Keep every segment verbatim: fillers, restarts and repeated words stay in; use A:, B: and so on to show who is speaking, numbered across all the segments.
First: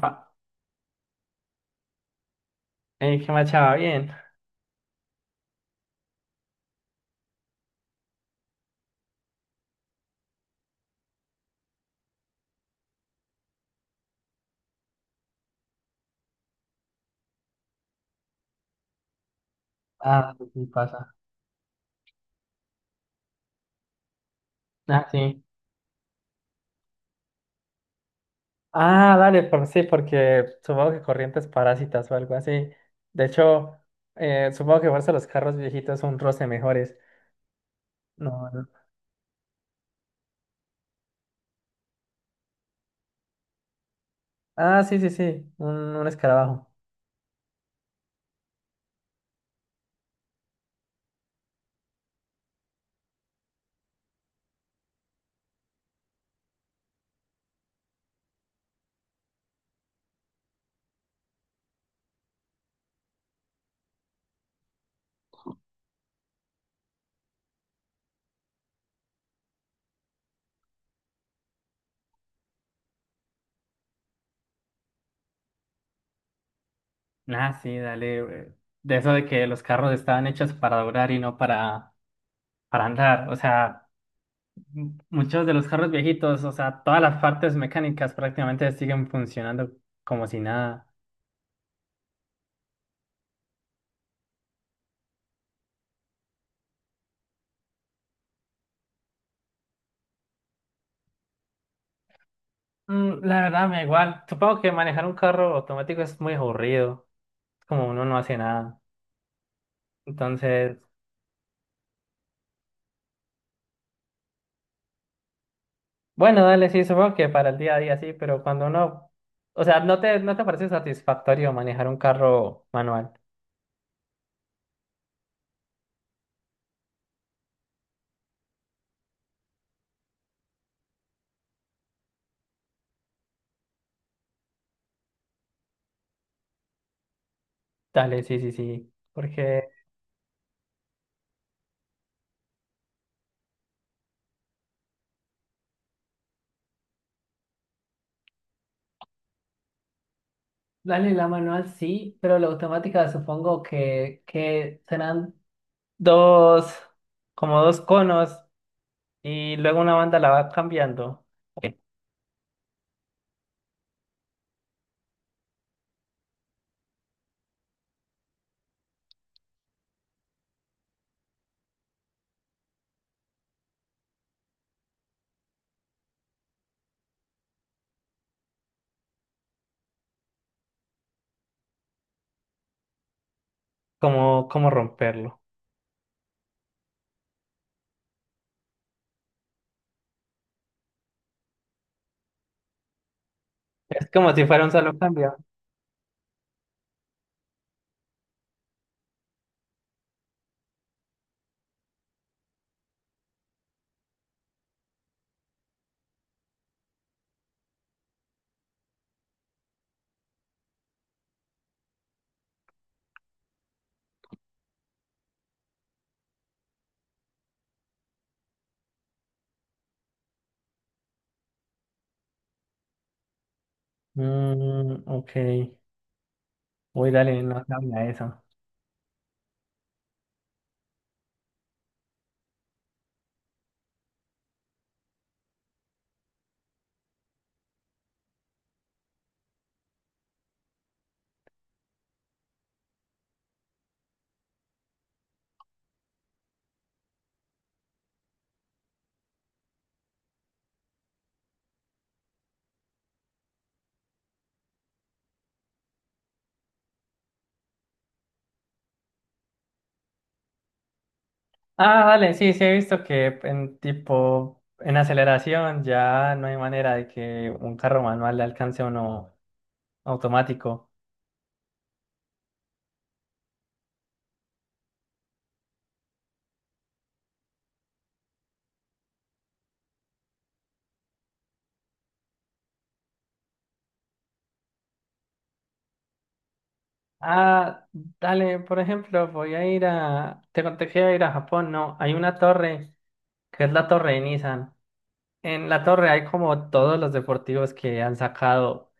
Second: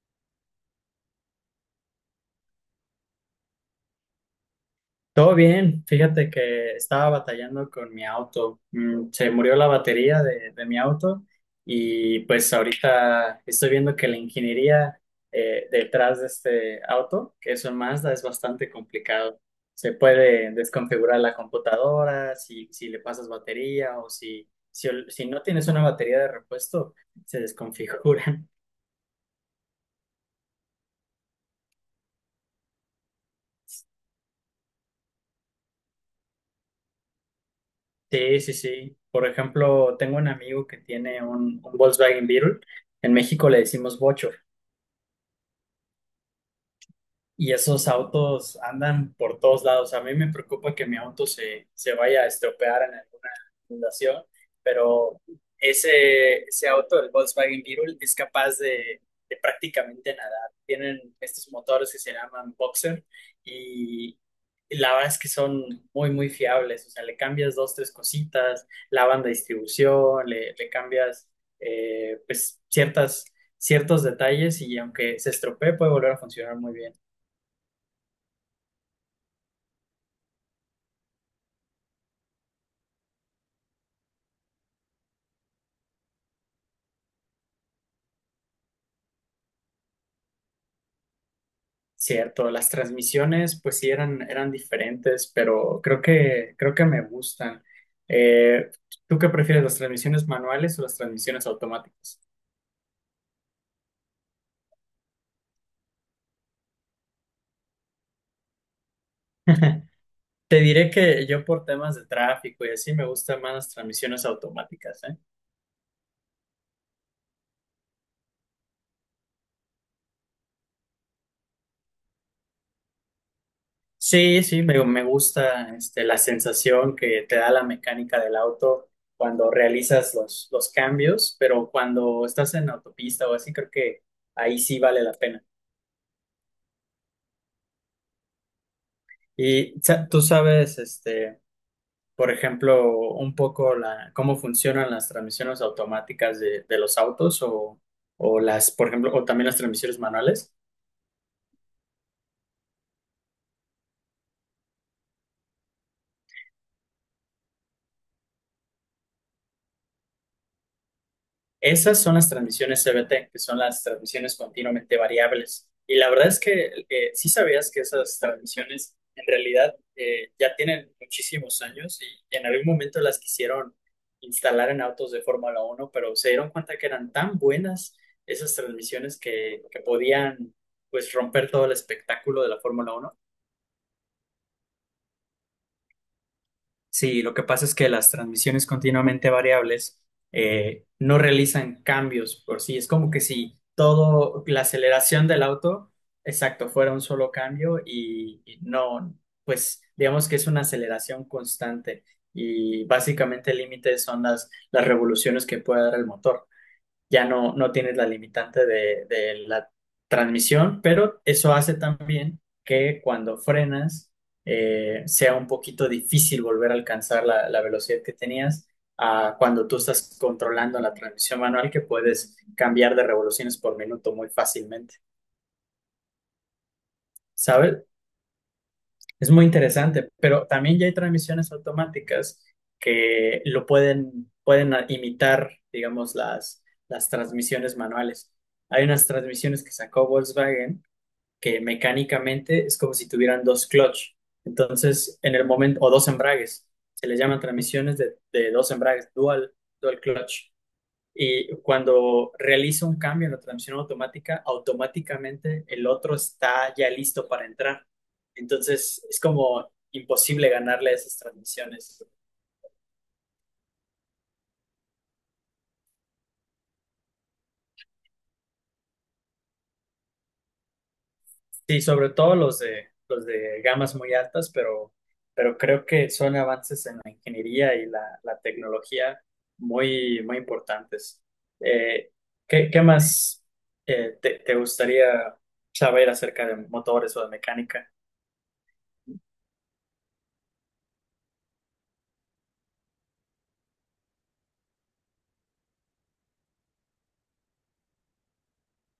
A: Pa- eh, ¿Qué más, chava? Bien.
B: Todo bien, fíjate que estaba batallando con mi auto. Mm, Se murió la batería de, de mi auto y pues ahorita estoy viendo que la ingeniería eh, detrás de este auto, que es un Mazda, es bastante complicado. Se
A: Ah,
B: puede
A: sí pasa.
B: desconfigurar la computadora, si, si le pasas batería o si, si,
A: Ah,
B: si
A: sí.
B: no tienes una batería de repuesto, se desconfiguran.
A: Ah, dale, por, sí, porque supongo que corrientes parásitas o algo así. De hecho, eh, supongo que fuerza los carros viejitos son un roce mejores.
B: Sí,
A: No,
B: sí,
A: no.
B: sí. Por ejemplo, tengo un amigo que tiene un, un Volkswagen Beetle. En México le decimos bocho.
A: Ah, sí, sí, sí, un, un, escarabajo.
B: Y esos autos andan por todos lados. A mí me preocupa que mi auto se, se vaya a estropear en alguna fundación, pero ese, ese auto, el Volkswagen Beetle, es capaz de, de prácticamente nadar. Tienen estos motores que se llaman Boxer y la verdad es que son muy, muy fiables. O sea, le cambias dos, tres cositas, la banda de distribución, le, le cambias eh, pues ciertas, ciertos detalles y aunque se estropee puede volver a funcionar muy bien.
A: Ah, sí, dale. eh, De eso de que los carros estaban hechos para durar y no para, para andar. O sea, muchos de los carros viejitos, o sea, todas las partes mecánicas prácticamente siguen funcionando como si nada.
B: Cierto, las transmisiones pues sí eran, eran diferentes, pero creo que, creo que me gustan. Eh, ¿Tú qué prefieres, las transmisiones manuales o las transmisiones automáticas?
A: Mm, la verdad me da igual. Supongo que manejar un carro automático es muy aburrido. Es como uno no hace nada.
B: Te
A: Entonces,
B: diré que yo por temas de tráfico y así me gustan más las transmisiones automáticas, ¿eh?
A: bueno, dale, sí, supongo que para el día a día sí, pero cuando uno, o sea, no te, no te parece satisfactorio manejar un carro manual.
B: Sí, sí, me, me gusta este, la sensación que te da la mecánica del auto cuando realizas los, los cambios, pero cuando estás en autopista o así, creo que ahí sí vale la pena.
A: Dale, sí, sí, sí. Porque,
B: Y sa- tú sabes, este, por ejemplo, un poco la, cómo funcionan las transmisiones automáticas de, de los autos o, o las, por ejemplo, o también las transmisiones manuales.
A: Dale, la manual sí, pero la automática supongo que, que serán dos, como dos conos, y luego una banda la va cambiando. Ok.
B: Esas son las transmisiones C V T, que son las transmisiones continuamente variables. Y la verdad es que eh, sí sabías que esas transmisiones en realidad eh, ya tienen muchísimos años y en algún momento las quisieron instalar en autos de Fórmula Uno, pero se dieron cuenta que eran tan buenas esas transmisiones que, que podían pues romper todo el espectáculo de la Fórmula Uno.
A: ¿Cómo, cómo romperlo?
B: Sí, lo que pasa es que las transmisiones continuamente variables eh, no realizan cambios por sí. Es como que si
A: Es como si
B: todo, la
A: fuera un solo
B: aceleración
A: cambio.
B: del auto, exacto, fuera un solo cambio y, y no, pues digamos que es una aceleración constante y básicamente el límite son las, las revoluciones que puede dar el motor ya no, no tienes la limitante de, de la transmisión, pero eso hace también que cuando frenas eh, sea un poquito difícil volver a alcanzar la, la velocidad que tenías a cuando tú estás controlando la transmisión manual, que puedes cambiar de revoluciones por minuto muy fácilmente,
A: Mm, ok. Uy, dale, no
B: ¿sabes?
A: sabía eso.
B: Es muy interesante, pero también ya hay transmisiones automáticas que lo pueden, pueden a- imitar, digamos, las, las transmisiones manuales. Hay unas transmisiones que sacó Volkswagen que mecánicamente es como si tuvieran dos clutch. Entonces, en el momento, o dos embragues, se les llaman transmisiones de, de dos embragues, dual, dual clutch. Y cuando realizo un cambio en la transmisión automática, automáticamente el otro está ya listo para entrar. Entonces es como imposible ganarle a esas transmisiones.
A: Ah, vale, sí, sí he visto que en tipo, en aceleración ya no hay manera de que un carro manual le alcance a uno automático.
B: Sí, sobre todo los de, los de gamas muy altas, pero, pero creo que son avances en la ingeniería y la, la tecnología muy, muy importantes. Eh, ¿Qué, qué más eh, te, te gustaría saber acerca de motores o de
A: Ah,
B: mecánica?
A: dale, por ejemplo, voy a ir a, te conté que iba a ir a Japón, no, hay una torre, que es la torre de Nissan. En la torre hay como todos los deportivos que han sacado.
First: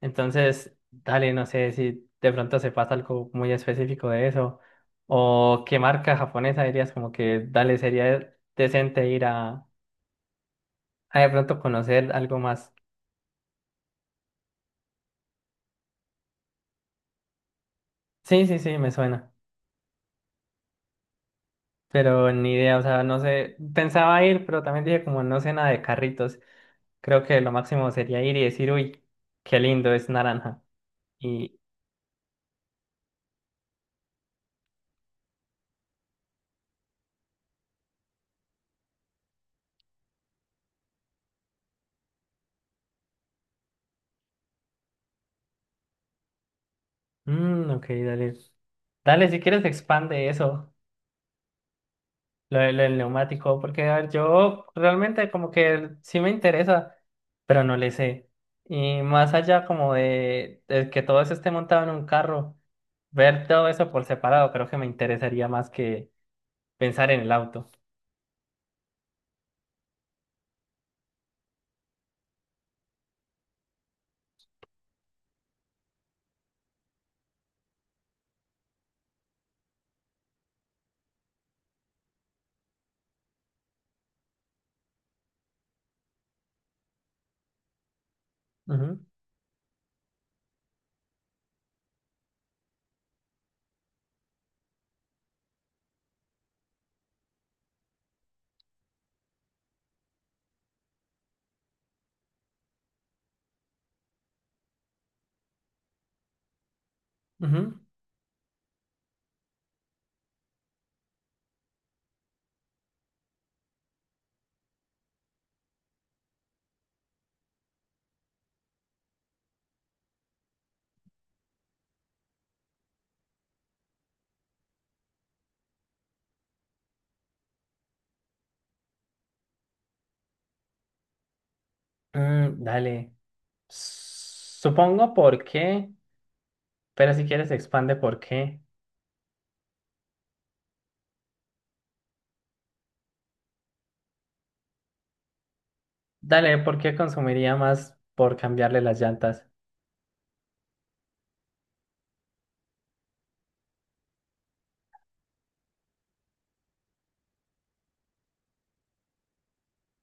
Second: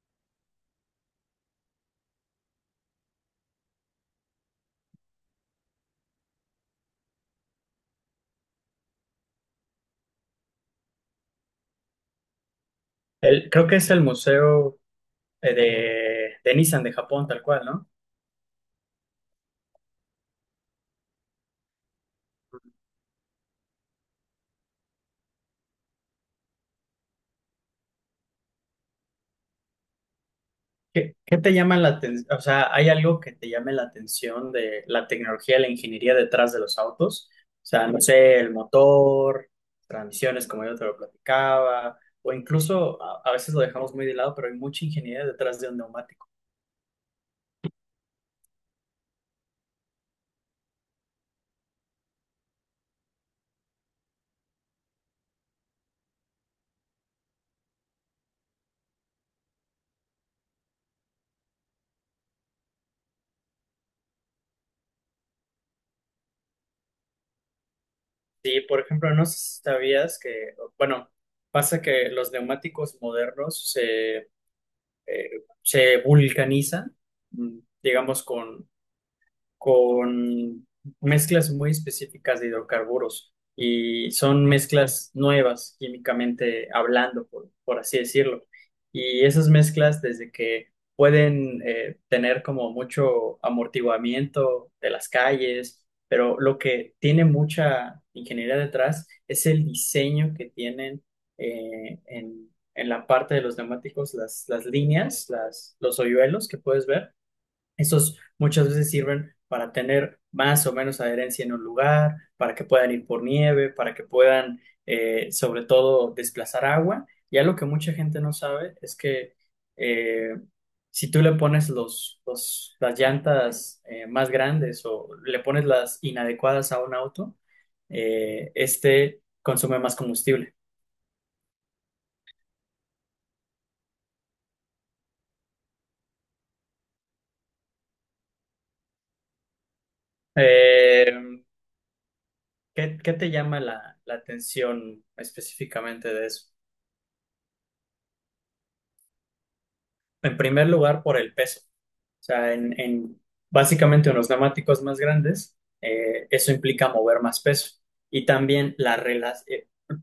A: Entonces, dale, no sé si de pronto sepas algo muy específico de eso. O qué marca japonesa dirías como que, dale, sería decente ir a, a de pronto conocer algo más.
B: El- creo que es el museo eh, de, de Nissan de Japón, tal cual, ¿no?
A: Sí, sí, sí, me suena. Pero ni idea, o sea, no sé. Pensaba ir, pero también dije como no sé nada de carritos. Creo que lo máximo sería ir y decir, uy, qué lindo, es naranja.
B: ¿Qué, qué te
A: Y,
B: llama la atención? O sea, ¿hay algo que te llame la atención de la tecnología, la ingeniería detrás de los autos? O sea, no sé, el motor, transmisiones, como yo te lo platicaba, o incluso a, a veces lo dejamos muy de lado, pero hay mucha ingeniería detrás de un neumático.
A: mm, ok, dale. Dale, si quieres expande eso. Lo, de- lo del neumático, porque a ver, yo realmente como que sí me interesa, pero no le sé. Y más allá como de, de que todo eso esté montado en un carro, ver todo eso por separado creo que me interesaría más que pensar en el auto.
B: Sí, por ejemplo, no sé si sabías que, bueno, pasa que los neumáticos modernos se, eh, se vulcanizan, mm, digamos, con con mezclas muy específicas de hidrocarburos y son mezclas nuevas químicamente hablando, por, por así decirlo.
A: Ujú,
B: Y esas mezclas, desde que pueden eh, tener como mucho amortiguamiento de las calles, pero lo que tiene mucha ingeniería detrás es el diseño que tienen eh, en, en la parte de los neumáticos, las, las líneas, las, los hoyuelos que puedes ver
A: ujú.
B: esos muchas veces sirven para tener más o menos adherencia en un lugar, para que puedan ir por nieve, para que puedan, eh, sobre todo, desplazar agua. Y algo que mucha gente no sabe es que eh, si tú le pones los, los- las llantas eh, más grandes o le pones las inadecuadas a un auto, eh, este consume más combustible.
A: Mm, dale. Supongo por qué, pero si quieres expande por qué.
B: Eh, ¿Qué, qué te llama la la atención específicamente de eso?
A: Dale, ¿por qué consumiría más por cambiarle las llantas?
B: En primer lugar, por el peso. Sea, en, en básicamente unos neumáticos más grandes, eh, eso implica mover más peso. Y también la relación,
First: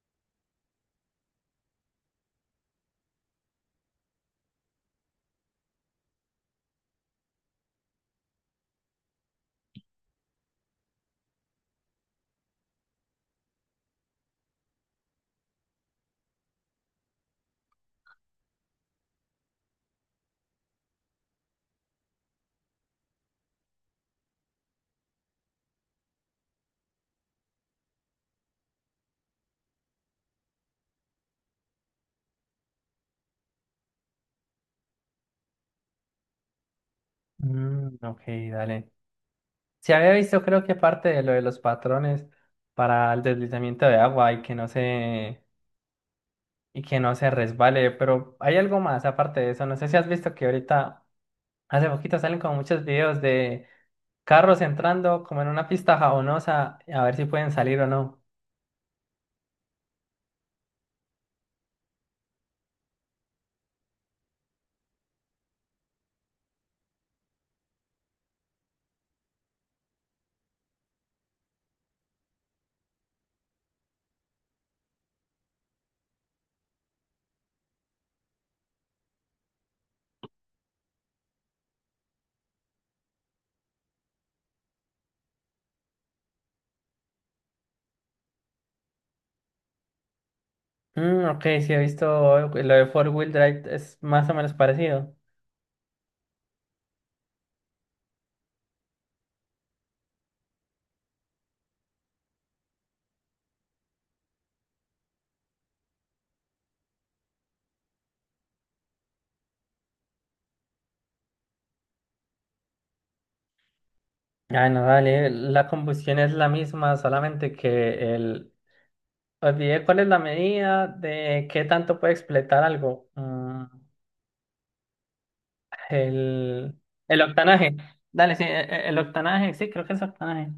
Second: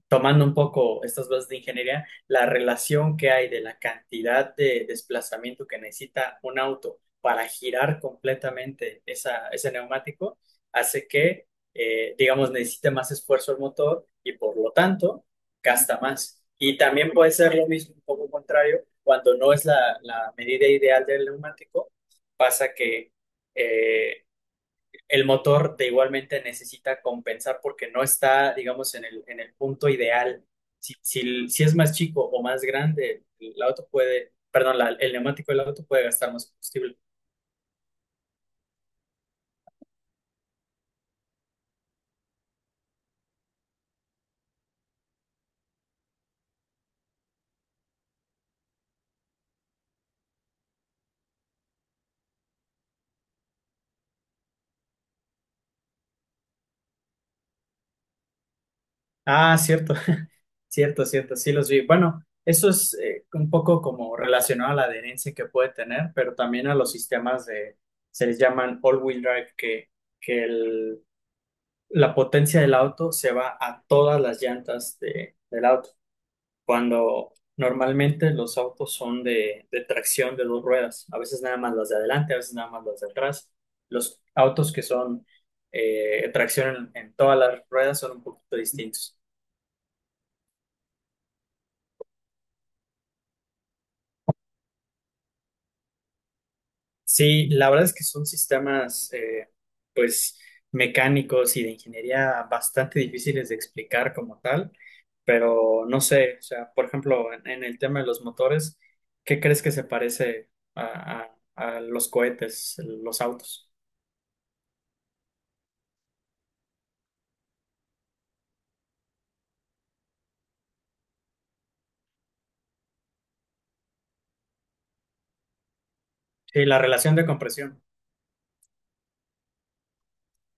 B: tomando un poco estas bases de ingeniería, la relación que hay de la cantidad de desplazamiento que necesita un auto para girar completamente esa, ese neumático, hace que, eh, digamos, necesite más esfuerzo el motor y por lo tanto gasta más. Y también puede ser lo mismo, un poco contrario, cuando no es la la medida ideal del neumático pasa que eh, el motor de igualmente necesita compensar porque no está, digamos, en el, en el punto ideal. Si, si, el- si es más chico o más grande, el auto puede, perdón, la- el neumático del auto puede gastar más combustible.
A: Mm, ok, dale. Se había visto, creo que parte de lo de los patrones para el deslizamiento de agua y que no se, y que no se resbale, pero hay algo más aparte de eso. No sé si has visto que ahorita, hace poquito salen como muchos videos de carros entrando como en una pista jabonosa a ver si pueden salir o no.
B: Ah, cierto, cierto, cierto, sí los vi. Bueno, eso es eh, un poco como relacionado a la adherencia que puede tener, pero también a los sistemas de, se les llaman all-wheel drive, que, que el la potencia del auto se va a todas las llantas de- del auto. Cuando normalmente los autos son de, de tracción de dos ruedas, a veces nada más las de adelante, a veces nada más las de atrás. Los autos que son eh, tracción en, en todas las ruedas son un poquito distintos.
A: Mm, ok, sí he visto lo de four wheel drive, es más o menos parecido.
B: Sí, la verdad es que son sistemas eh, pues mecánicos y de ingeniería bastante difíciles de explicar como tal, pero no sé, o sea, por ejemplo, en, en el tema de los motores, ¿qué crees que se parece a, a a los cohetes, los autos?
A: Ah, no, dale, la combustión es la misma, solamente que el, olvidé cuál es la medida de qué tanto puede expletar algo. Mm,
B: Sí,
A: el,
B: la relación
A: el
B: de
A: octanaje.
B: compresión.
A: Dale, sí, e- e- el octanaje, sí, creo que es octanaje.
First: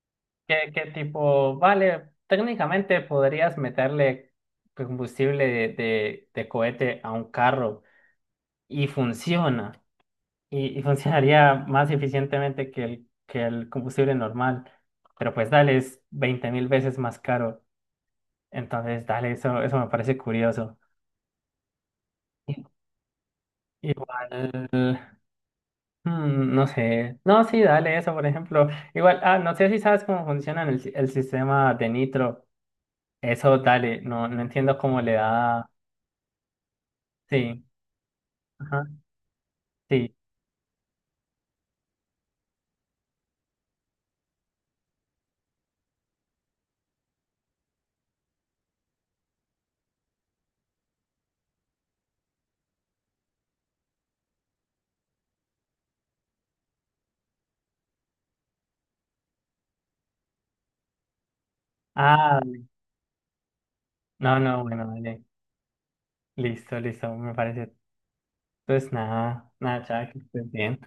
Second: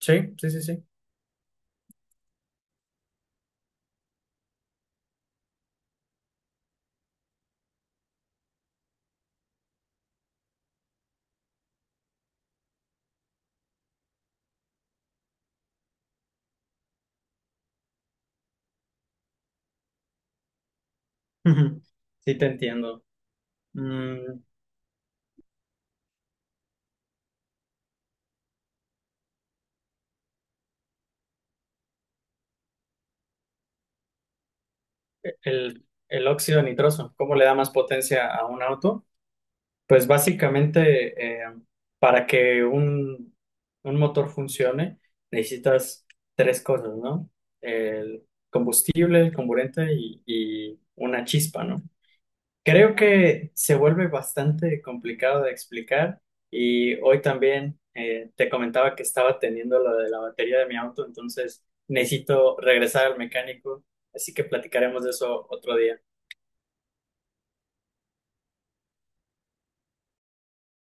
B: Sí, sí, sí,
A: Que,
B: sí.
A: que tipo, vale, técnicamente podrías meterle combustible de, de, de cohete a un carro y funciona. Y, y funcionaría más eficientemente que el, que el, combustible normal. Pero pues dale, es veinte mil veces más caro. Entonces, dale, eso, eso me parece curioso.
B: Ujú. Sí, te entiendo.
A: Igual,
B: Mm,
A: mm, no sé. No, sí, dale eso, por ejemplo. Igual, ah, no sé si sabes cómo funciona el, si- el sistema de Nitro. Eso, dale, no, no entiendo cómo le da.
B: el, el óxido nitroso, ¿cómo le da
A: Sí,
B: más potencia a un
A: ajá,
B: auto? Pues
A: sí.
B: básicamente, eh, para que un, un motor funcione, necesitas tres cosas, ¿no? El combustible, el comburente y, y una chispa, ¿no? Creo que se vuelve bastante complicado de explicar y hoy también eh, te comentaba que estaba teniendo lo de la batería de mi auto, entonces
A: Ah,
B: necesito regresar al mecánico, así
A: no,
B: que
A: no, bueno,
B: platicaremos de
A: dale.
B: eso otro día.
A: Listo, listo, me parece. Pues nada, nada, chao, que estés bien.